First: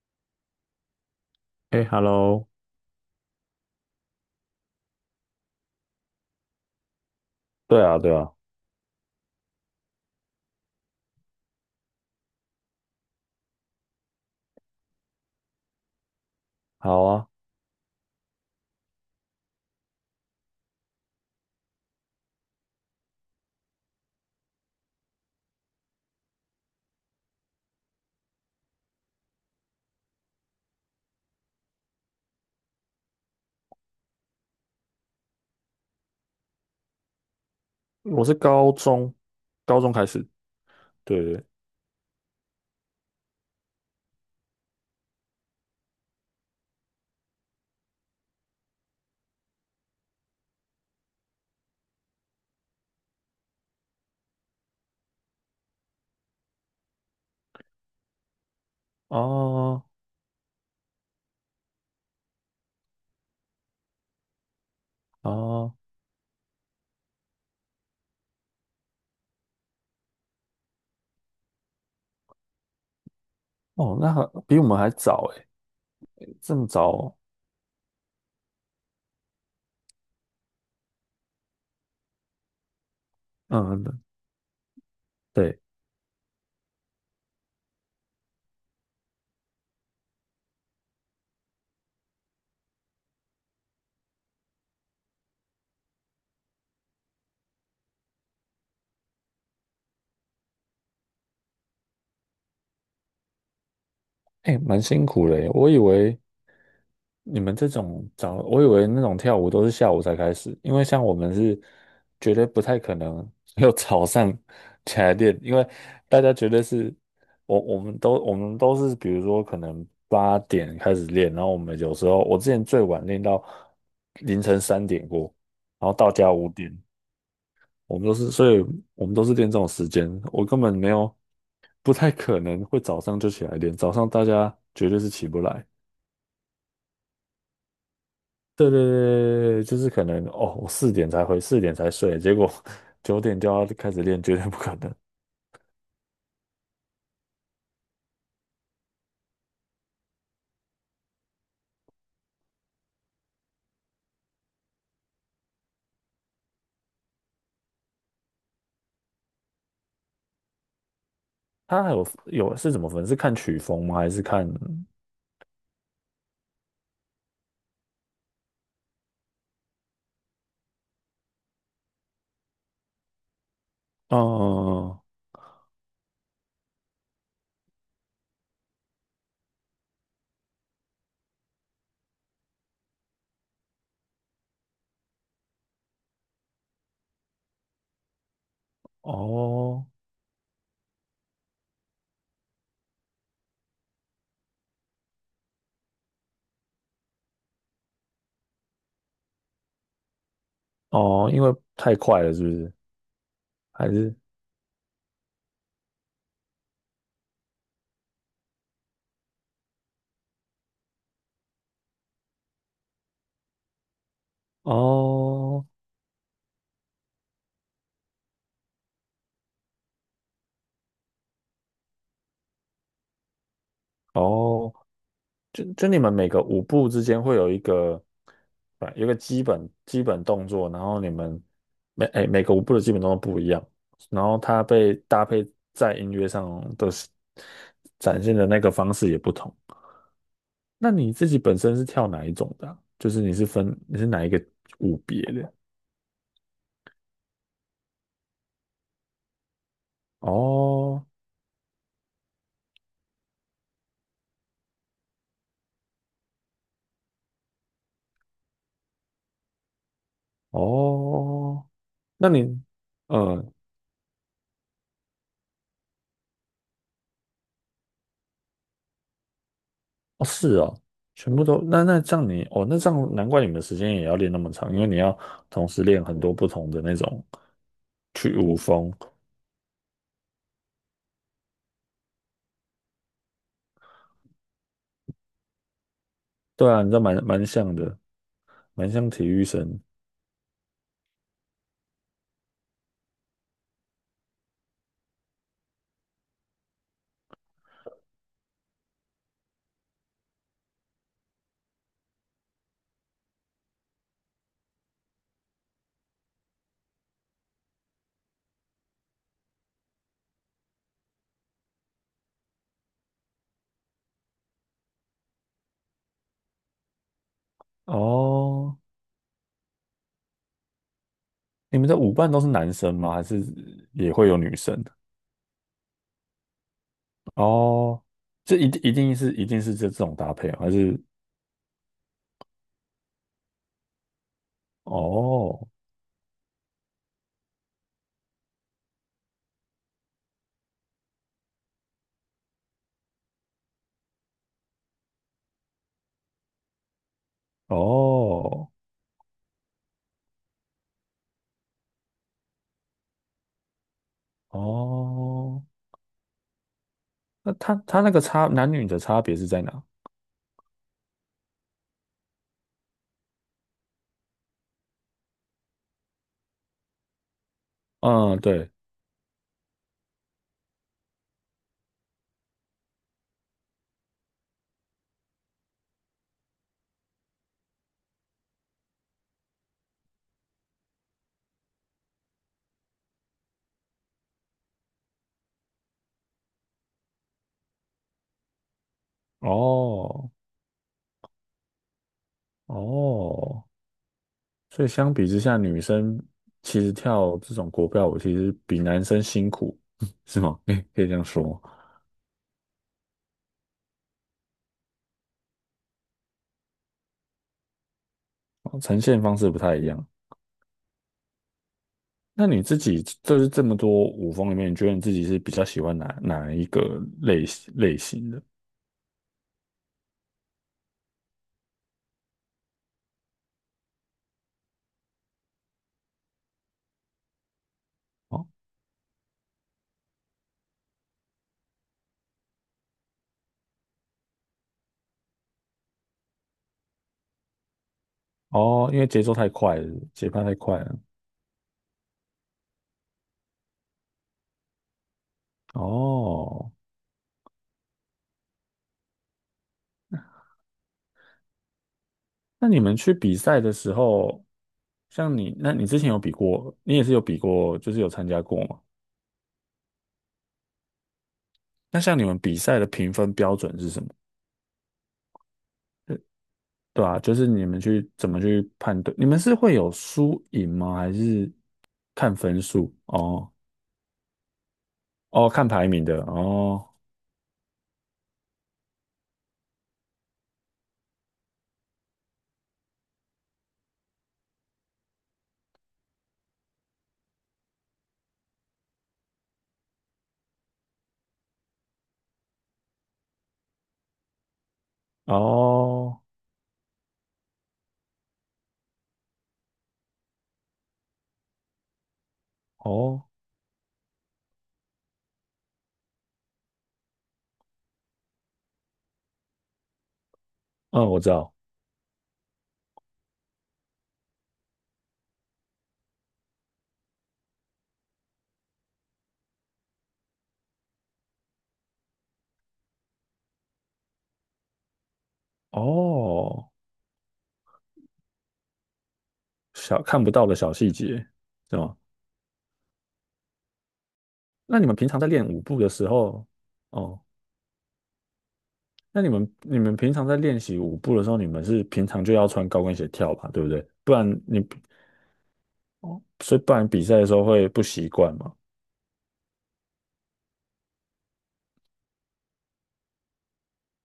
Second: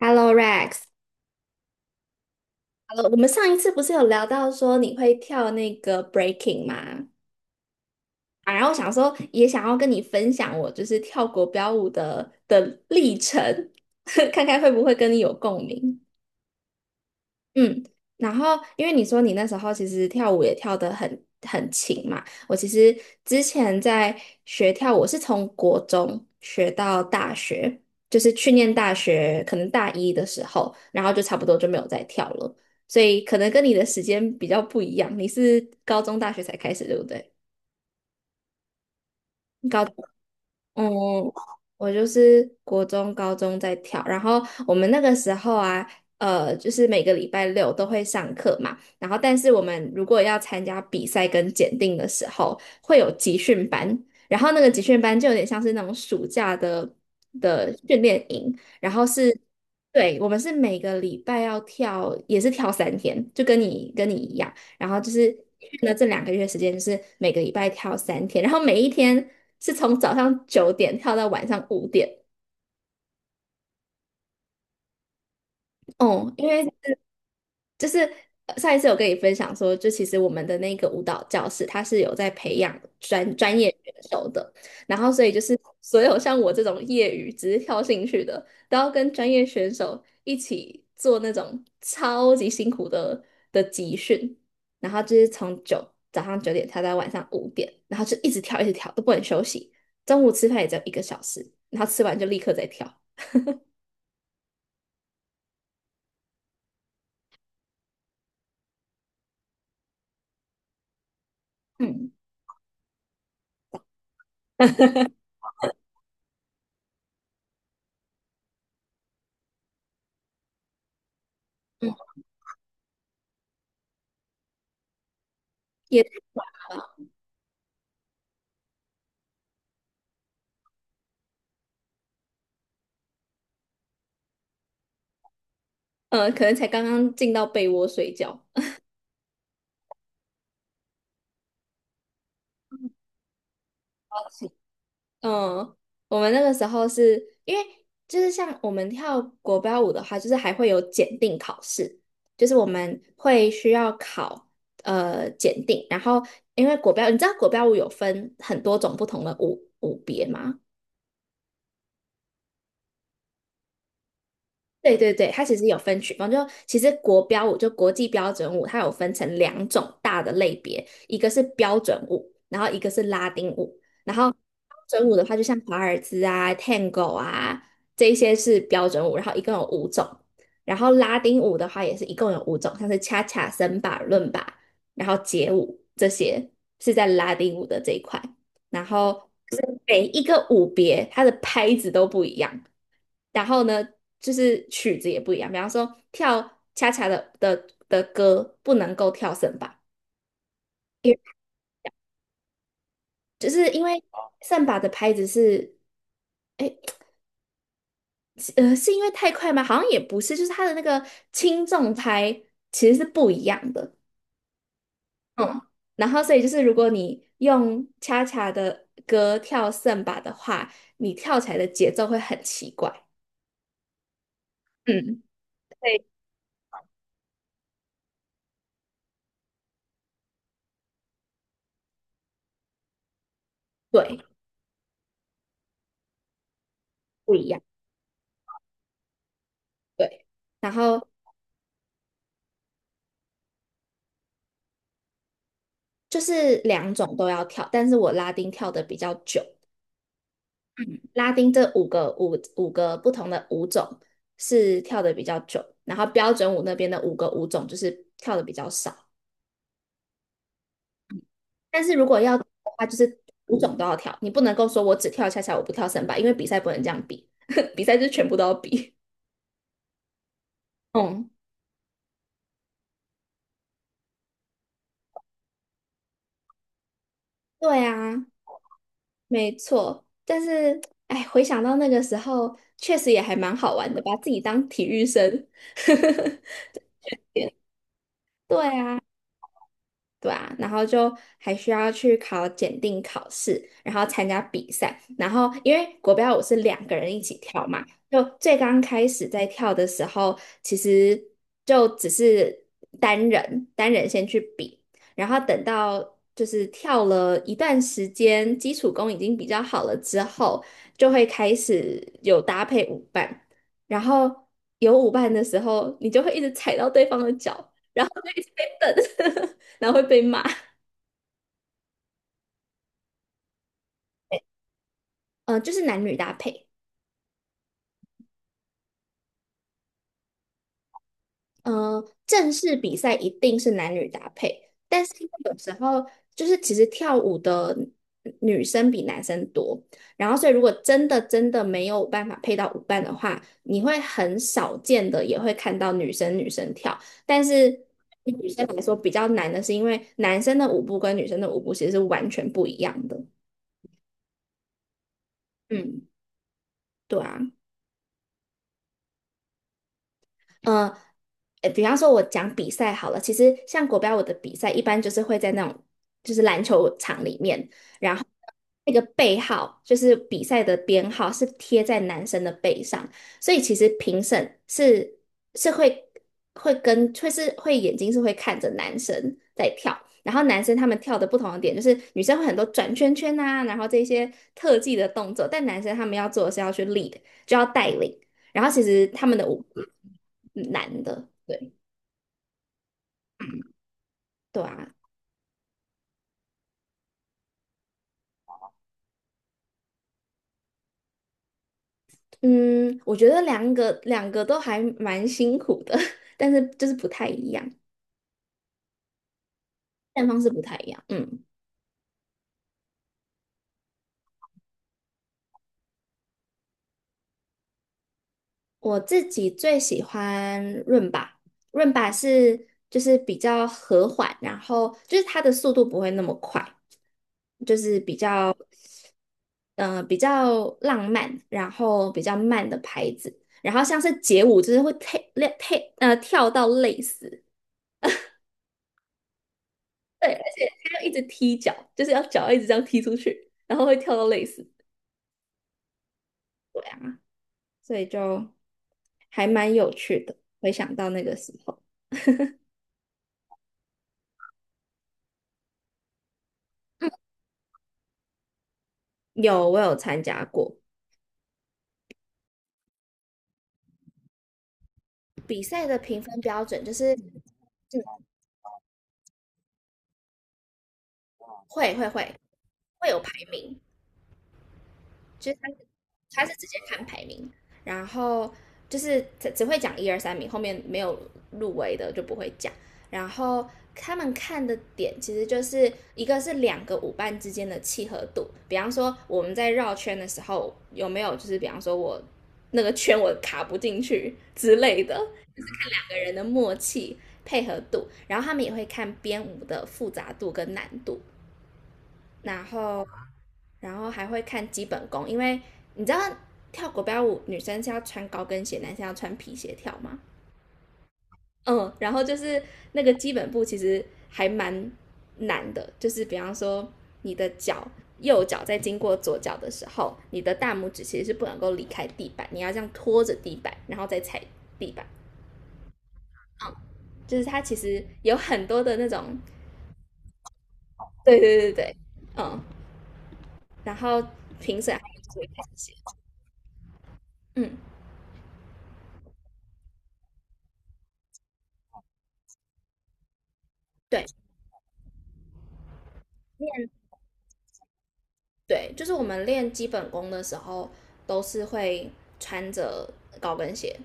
Hello Rex,Hello,哎，Hello，我们上一次不是有聊到说你会跳那个 breaking 吗？对啊，对啊，啊，然后我想说也想要跟你分享我就是跳国标舞的历程，看看会不会跟你有共鸣。好啊，嗯，然后因为你说你那时候其实跳舞也跳得很勤嘛，我其实之前在学跳舞，我是从国中学到大学，就是去念大学，可能大一的时候，然后就差不多就没有再跳了，所以可能跟你的时间比较不一样，你是高中大学才开始，对不对？我是高中，高高。中开始。嗯，对对，我就是国中、高中在跳，然后我们那个时候啊，就是每个礼拜六都会上课嘛，然后但是我们如果要参加比赛跟检定的时候，会有集训班，然后那个集训班就有点像是那种暑假的训练营，然后是，哦对，我们是每个礼拜要跳，也是跳三天，就跟你一样。然后就是哦去了这两个月时间，就是每个礼拜跳三天，然后每一天是从早上九点跳到晚上五点。哦，那还比我们还早哎，哦，因这为么早哦，就是上一次有跟你分享说，就其实我们的那个舞蹈教室，它是有在培养专业选嗯，手的，然后所以就是对，所有像我这种业余只是跳兴趣的，都要跟专业选手一起做那种超级辛苦的集训，然后就是早上九点跳到晚上五点，然后就一直跳一直跳都不能休息，中午吃饭也只有一个小时，然后吃完就立刻再跳，哎，蛮辛苦嘞，我以为那种跳舞都是下午才开始，因为像我们是嗯绝对不太可能 有早上起来练，因为大家绝对是，我们都是，比如说可能8点开始练，然后我们嗯，有时候我之前最晚练到凌晨3点过，然后到也家5点，我们都是，所以我们都是练这种时间，我根本没有，不太可能会早上就起来练，早上大家绝对是起不来。可能才刚刚进到被窝睡觉。对对对对，对，就是可能哦，我四点才回，四点才睡，结果 9点就要开始练，绝对不可能。嗯，我们那个时候是因为就是像我们跳国标舞的话，就是还会有检定考试，就是我们会需要考检定，然后因为国标，你知道国标舞有分很多种不同的舞别吗？他还有是怎么分？是看曲风吗？还是看？嗯对对对，它其实有分曲风，就其实国标舞就国际标准舞，它有分成两种大的类别，一个是标准舞，然后一个是拉丁舞。然后标准舞的话，就像华尔兹啊、Tango 啊这一些是标准舞，然后一共有五种。然后拉丁舞的话也是一共有五种，像是恰恰、森巴、伦巴，然后街舞这些是在拉丁舞的这一块。然后就是哦每一个舞别，它的拍子都不一样。然后呢，就是曲子也不一样，比方说跳恰恰的歌不能够跳圣巴，因为哦，因为太快了，是不是？就是因还为是圣巴的拍子是，哎，是因为太快吗？好像也不是，就是它的那个轻重拍其实是不一样的，嗯，哦然后所以就是如果你用恰恰的歌跳圣巴的话，你跳起来的节奏会很奇怪，哦嗯，就你对们每个舞步之间会有一个，啊，有一个基本动作，然后你们每个舞步的基本动作不一样，对，然后它被搭配在音乐上的是不一样，展现的那个方式也不同。对，然那后你自己本身是跳哪一种的啊就是你是哪一个舞别的？就是两种都要跳，但是我拉丁跳的比较久。嗯，哦拉丁这五个不同的舞种是跳的比较久，然后标准舞那边的五个舞种就是跳的比较少。哦，但是如果那要的你，话，就是嗯、五种都要跳，你不能够说我只跳恰恰，我不跳森巴，因为比赛不能这样比，比赛就是全部都要比。哦，是哦，嗯，全部都那这样你哦，那这样难怪你们的时间也要练那么长，因为你要同时练很多不同的那种对啊，去舞风。没错。但是，哎，回想到那个时候，确实也还蛮好玩的，把自己当体育生。对啊，你这蛮像的，对蛮啊。像体育生对啊，然后就还需要去考检定考试，然后参加比赛，然后因为国标舞是两个人一起跳嘛，就最刚开始在跳的时候，其实就只是单人先去比，然后等到就是跳了一段时间，基础功已经比较好了之后，就会开始有搭配舞伴，然后有舞伴的时候，你就会一直踩到对方的脚，然后就一直被哦。蹬。然后会被骂。你们的舞伴都是男生吗？还是也会有女生？就是男女搭配。哦，这一定是这种搭配哦，还是正式比赛一定是男女搭配，但是因为有哦时候就是其实跳舞的女生比男生多，然后所以如果真的真的没有办法配到舞伴的话，你会很少见的也会看到女生跳，但是对女生哦来说比较难的是因为男生的舞步跟女生的舞步其实是完全不一样的。哦？嗯，对啊。那他那个差男女的差别是在哪？嗯，比方说我讲比赛好了，其实像国标舞的比赛，一般就是会在那种就是篮球场里面，然后嗯，对，那个背号就是比赛的编号是贴在男生的背上，所以其实评审是是会会跟会是会眼睛是会看着男生在跳，然后男生他们跳的不同的点就是女生会很多转圈圈啊，然后这些特技的动作，但男生他们要做的是要去 lead,就要带领，然后其实他们的舞。哦难的。对，哦对所啊，以相比之下，女生其实跳这种国标舞其实比男生辛苦，是吗？可以这样说吗嗯，我觉得两个都还蛮辛苦的，但是就是不太一样，哦呈现方式不太一样。但方式不太一样。嗯，那你自己就是这么多舞风里面，你觉得你自己是比较喜欢哪一个类型的？我自己最喜欢润吧，润吧是就是比较和缓，然后就是它的速度不会那么快，就是比哦较嗯、比较浪漫，然后比较慢的拍子，然后像是街舞就是会跳跳到累死，哦，因为节奏太快了，节对，而拍太且快了。他要一直踢脚，就是要脚一直这样踢出去，然后会跳到累死。哦，对啊，所以就还蛮有趣的。回想到那个时候，那你们去比赛的时候，像你，那你之前有比过，你也是有比过，就是有参加过吗？有我有参加过那像你们比赛的评分标准是什么？比赛的评分标准就对是，啊，就是你们去嗯，怎么去判断？你们是会有输赢吗？还是会会会看分数？会有排哦名，哦，就是看排名的他是直接哦看排名，然后就是只会讲一二三名，后面没有入围的就不会讲。然后他们看的点其实就是一个是两个舞伴之间的契合度，比方说我们在绕圈的时候有没有就是比方说我那个圈我卡不进去之类的，两个哦人的默契配合度，然后他们也会看编舞的复杂度跟难度，然后哦，还会看基本功，因为你知道跳国标舞女生是要穿高跟鞋，男生要穿皮鞋跳吗？嗯，我知道嗯，然后就是那个基本步其实还蛮难的，就是比方说你的脚右脚在经过左脚的时候，你的大拇指其实是不能够离开地板，你要这样拖着地板，然后再踩地板。哦，嗯，就是它其实有很多的那种，看不到的小细节，对对对是对，吗？嗯，然后那评你审们还平常们在就是会练舞看这步的些，时候，哦，嗯，那你们平常在练习舞步的时候，你们是平常就要穿高跟鞋跳吧，对不对？不对，然你哦，所以你不有然比赛的时候会不习惯嘛？对，就是我们练基本功的时候，都是会穿着高跟鞋，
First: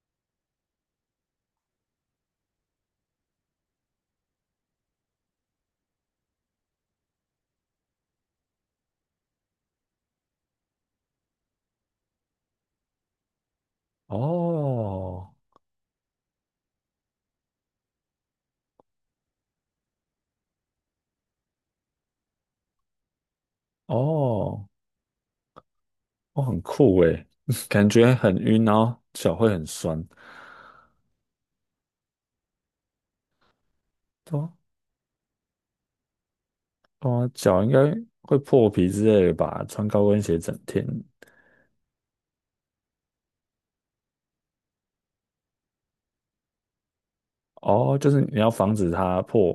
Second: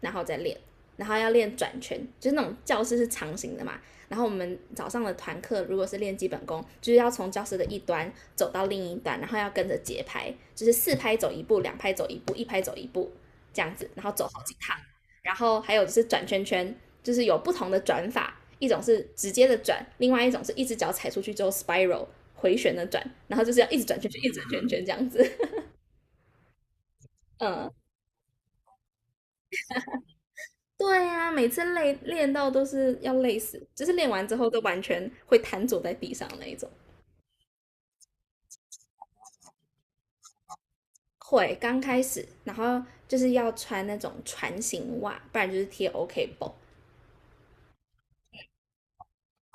然后再练，然后要练转圈，就是那种教室是长形的嘛。然后我们早上的团课如果是练基本功，就是要从教室的一端走到另一端，然后要跟着节拍，就是四拍走一步，两拍走一步，一拍走一步这样子，然后走好几趟。然哦后还有就是转圈圈，就是有不同的转法，一种是直接的转，另外一种是一只脚踩出去之后 spiral 回旋的转，然后就是要一直转圈圈，一直转哦。圈圈这样子。哦，很酷诶，嗯，感觉很晕，然后脚会很酸。对呀，每次练到都是要累死，就是练完之对后啊，都完全会瘫坐在地上那一种。对啊，脚应该会破皮之类的吧？穿高跟鞋整天，会刚开始，然后就是要穿那种船型袜，不然就是贴 OK 绷。哦，就是你要防止它破，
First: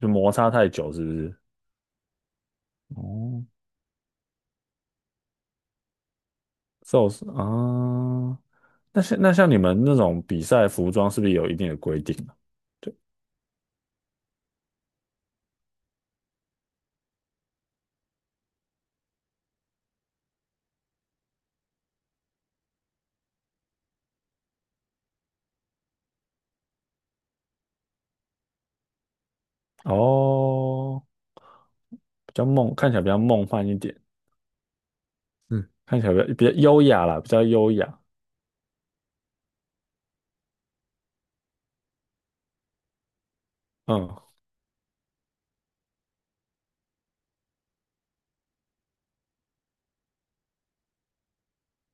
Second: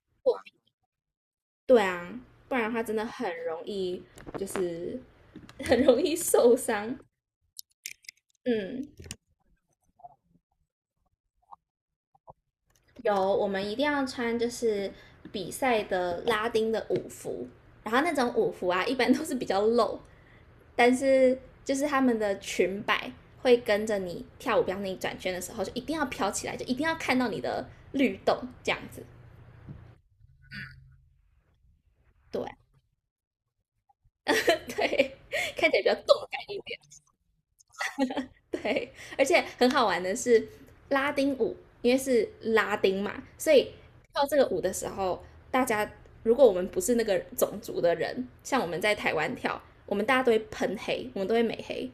就摩擦太久，是不是？对啊，不然的话真的很哦，容易，就是 很容易受伤。受伤啊。嗯，那像你们那种比赛服装，是不是有一定的规定啊对，有，我们一定要穿就是比赛的拉丁的舞服，然后那种舞服啊，一般都是比较露，但是就是他们的裙摆会跟着你跳舞，比方你转圈的时候，就一定要飘起来，就一定要看到你的律动这样子。哦，比对 较梦，看起来比较梦幻一点，对，嗯，看起来比较看起来动比较感比较一点。优雅啦，比较优雅。对，而且很好玩的是拉丁舞，因为是拉丁嘛，所以嗯，跳这个舞的时候，大家如果我们不是那个种族的人，像我们在台湾跳，我们大家都会喷黑，我们都会美黑。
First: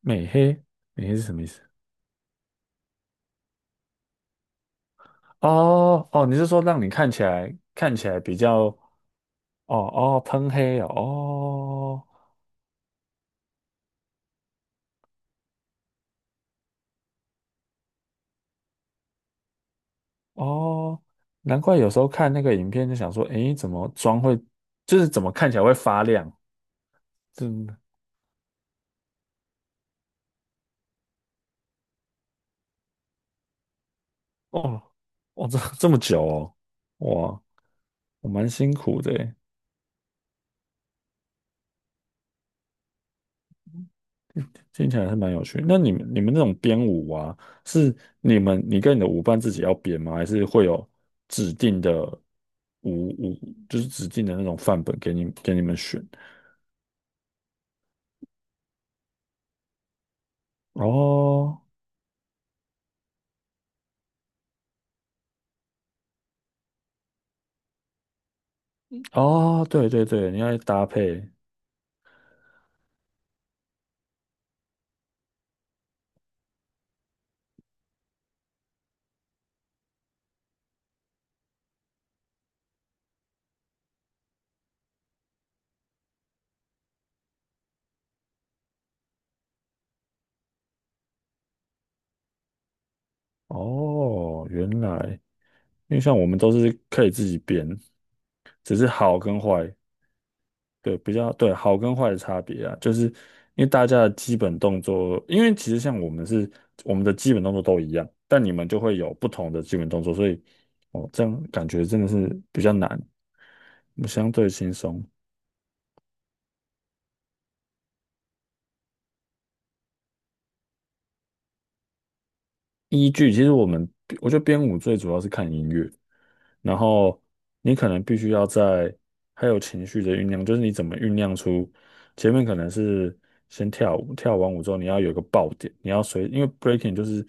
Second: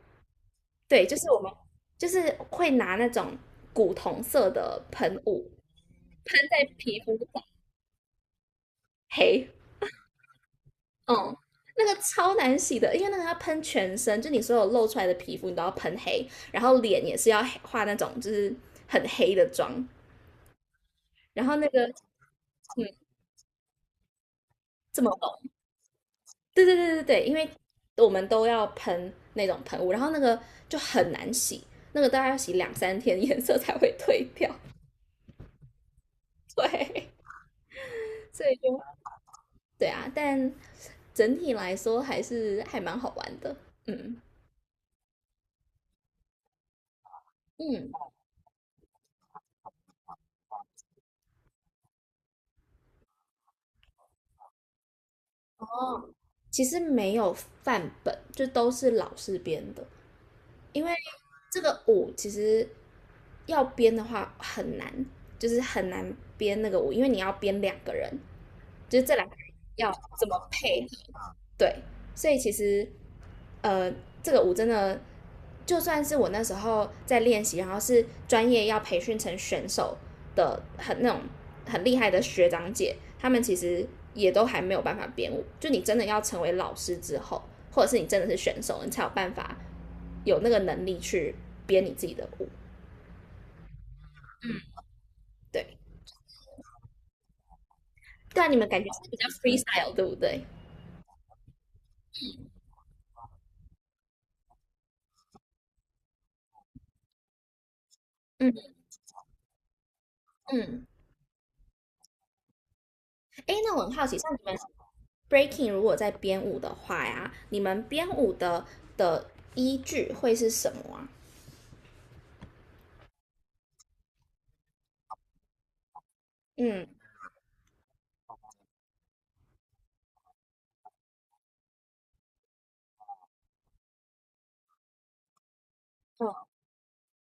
美黑，对，美就黑是是什我么意们思？就是会拿那种古铜色的喷雾哦哦，你喷是说在让你皮看肤起上来看起来比较黑，哦哦喷黑哦嗯，那个哦超难洗的，因为那个要喷全身，就你所有露出来的皮肤你都要喷黑，然后脸也是要黑画那种就是很黑的妆，哦，然后难那怪个有时候看那个影嗯片就想说，诶，这么怎么厚，看起来会发亮？对对对对对，因为真的我们都要喷那种喷雾，然后那个就很难洗，那个大概要洗两三天，颜色才会褪掉。哦哦，这么久哦，对，哇，我 所蛮以就辛苦的诶，对啊，但整体来说还是还蛮好玩的。嗯听起来还是蛮有趣。那你们那种编舞啊，嗯，是你跟你的舞伴自己要编吗？还是会有指定的舞，就是指定的那种范本给你们选？哦，其实没有范本，就都是老师编的，因为哦，这个舞其实要编的话很难，就是很难编那个舞，因为你要编两个人，就是这两个哦，对要对怎对，你么要搭配。配。对，所以其实呃，这个舞真的，就算是我那时候在练习，然后是专业要培训成选手的很那种很厉害的学长姐，他们其实也都还没有办法编舞。就你真的要成为老师之后，或者是你真的是选手，你才有办法有那个能力去编你自己的舞。哦，原来，对，因为像我们都是可以自己编，对啊，你们只感是觉是比好较 跟坏，freestyle，对不对？对，比较，对，好跟坏的差别啊，就是因为大家的基本动作，因为其实像我们的基本动作都一样，但嗯你们就会有不同的基本动作，所以嗯，哦，这样感觉真的是比较难，哎，那我很我好们奇，像相你对们 轻松。breaking 如果在编舞的话呀，你们编舞的的依据会是什么啊？依据，其实我觉得编舞最主要是看音乐，然嗯后你可能必须要在还有情绪的酝酿，就是你怎么酝酿出前面可能是先跳舞，跳完舞之后你要有一个爆点，你要随，嗯，因为 breaking 就是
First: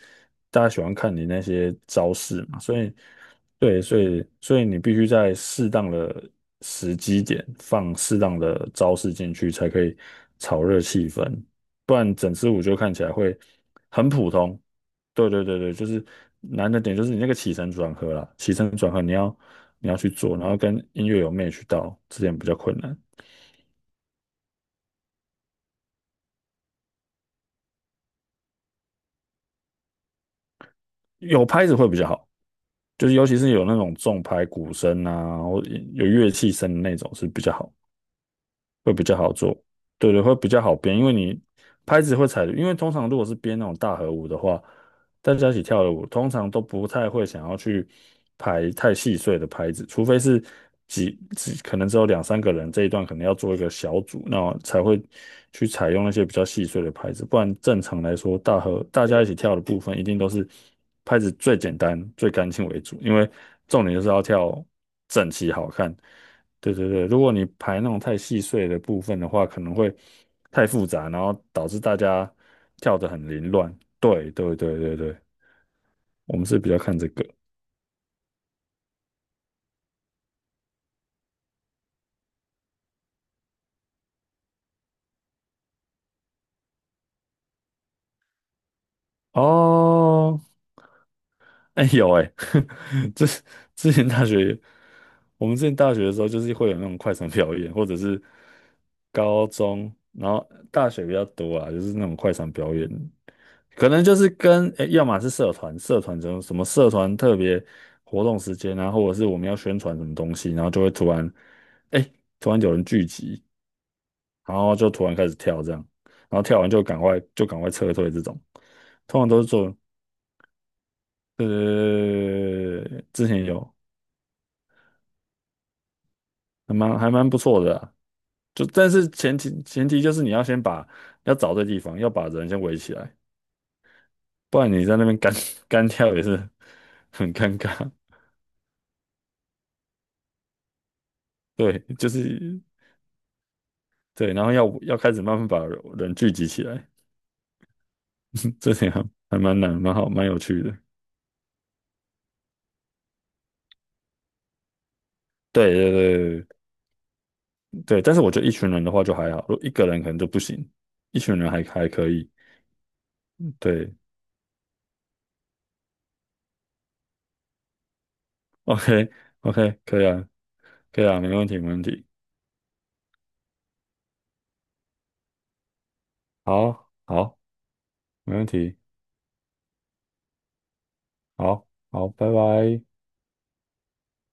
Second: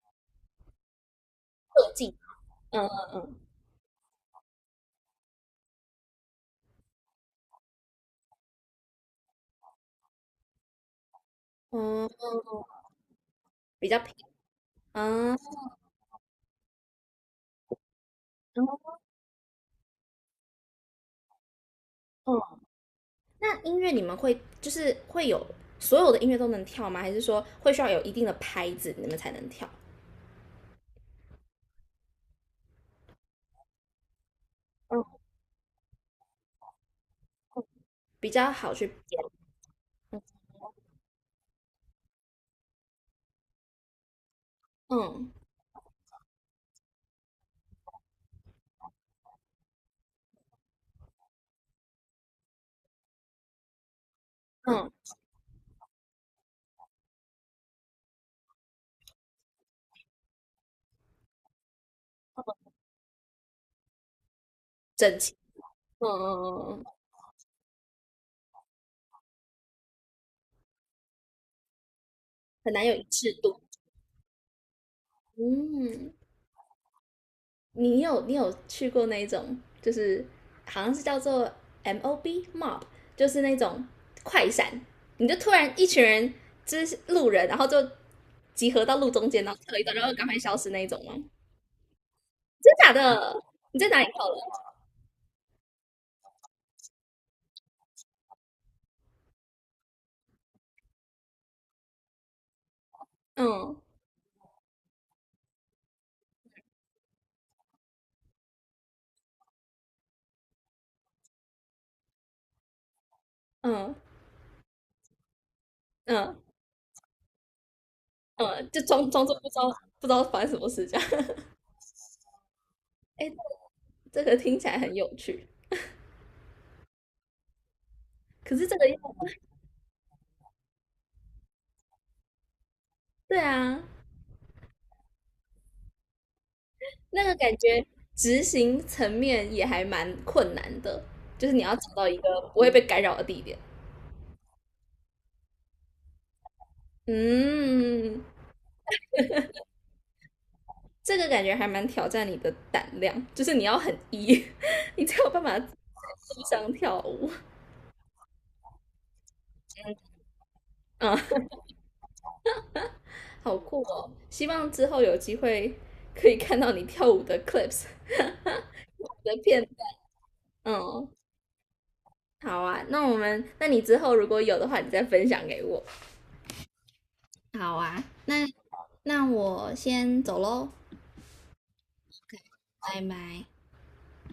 大家喜欢看你那些特技，招式嘛，所嗯以嗯对，所以你必须在适当的时机点放适当的招式进去，才可以炒热气氛。不嗯嗯然整支舞就嗯，看起来会比较很平，普通，对嗯对对对，就是难的点就是你那个起承转合啦，起承嗯转合你要去做，然后跟音乐有 match 到，这点比较嗯。困难。那音乐你们会就是会有所有的音乐都能跳吗？还是说会需要有一定的拍子你们才能跳？有拍子会比较好，就是尤其是有那种重拍鼓嗯，声啊，或有乐器声的那种是比较好。比较好去会编，比较好做，对对，会比较好编，因为你拍子会踩，因为通常如果是编那种大合舞的话，嗯大家一起跳的舞，通常都不太会想要去排太细碎的拍子，除非是可能只有两三个人这一段可能要做一个小组，那才嗯，会去采用那些比较细碎的拍子，不然正常来说，大家一起跳的部分一定都是拍子最简单、最干净为主，因为重点就是要跳整整齐，齐好看。嗯嗯嗯对嗯，对对，如果你排那种太细碎的部分的话，可能会太复杂，然后导致大家很难有跳一得很致凌度。乱。对对对对对，嗯，我们是比较看这个你有去过那一种，就是好像是叫做 MOB mob，就是那种快闪，你就突然一群人就是路人，然后就集合到路中间，然后跳一段，然后赶快哦。消失那一种吗？哎有哎，真假 这的？你在之哪里前大跳的？学，我们之前大学的时候，就是会有那种快闪表演，或者是高中，然后大学比较多啊，就是那种快闪表演。嗯可能就是跟，诶要么是社团，社团这种什么社团特别活动时间啊，或者是我们要宣传什么东西，然后就会突然，哎，突然有人聚集，嗯然后就突然开始跳这样，嗯然后跳完就赶快撤退这种，嗯，就装通装常作都是不知道做，不知道发生什么事这样。呃，之哎，前有这个听起来很有趣，还蛮不错的啊可就是这个但要是前提就是你要先把要找对地方，要把人先围起来，对啊，不然你在那边干 干跳也是那个很感尴觉尬。执行层面也还蛮困难的，就是你要对，找到就一个不是。会被干扰的地点。对，然后要开始慢慢把人聚集起来，嗯，这点还蛮难，蛮好，蛮有趣的。这个感觉还蛮挑战你的胆量，就是你要很 E，你才有办法对地对对对上跳舞。对，但是我觉得一群人的话就还好，如果一个人可能就不行，一群嗯，人还可以。好酷对哦！希望之后有机会可以看到你跳舞的 clips 你，OK 的片 OK，段。可以啊，可以嗯，啊，没问题没问题。好啊，那我们，那你之后如果有的话，你再分享给我。好，好，好啊，没问那题，那我先走喽，好，好，拜拜。拜拜。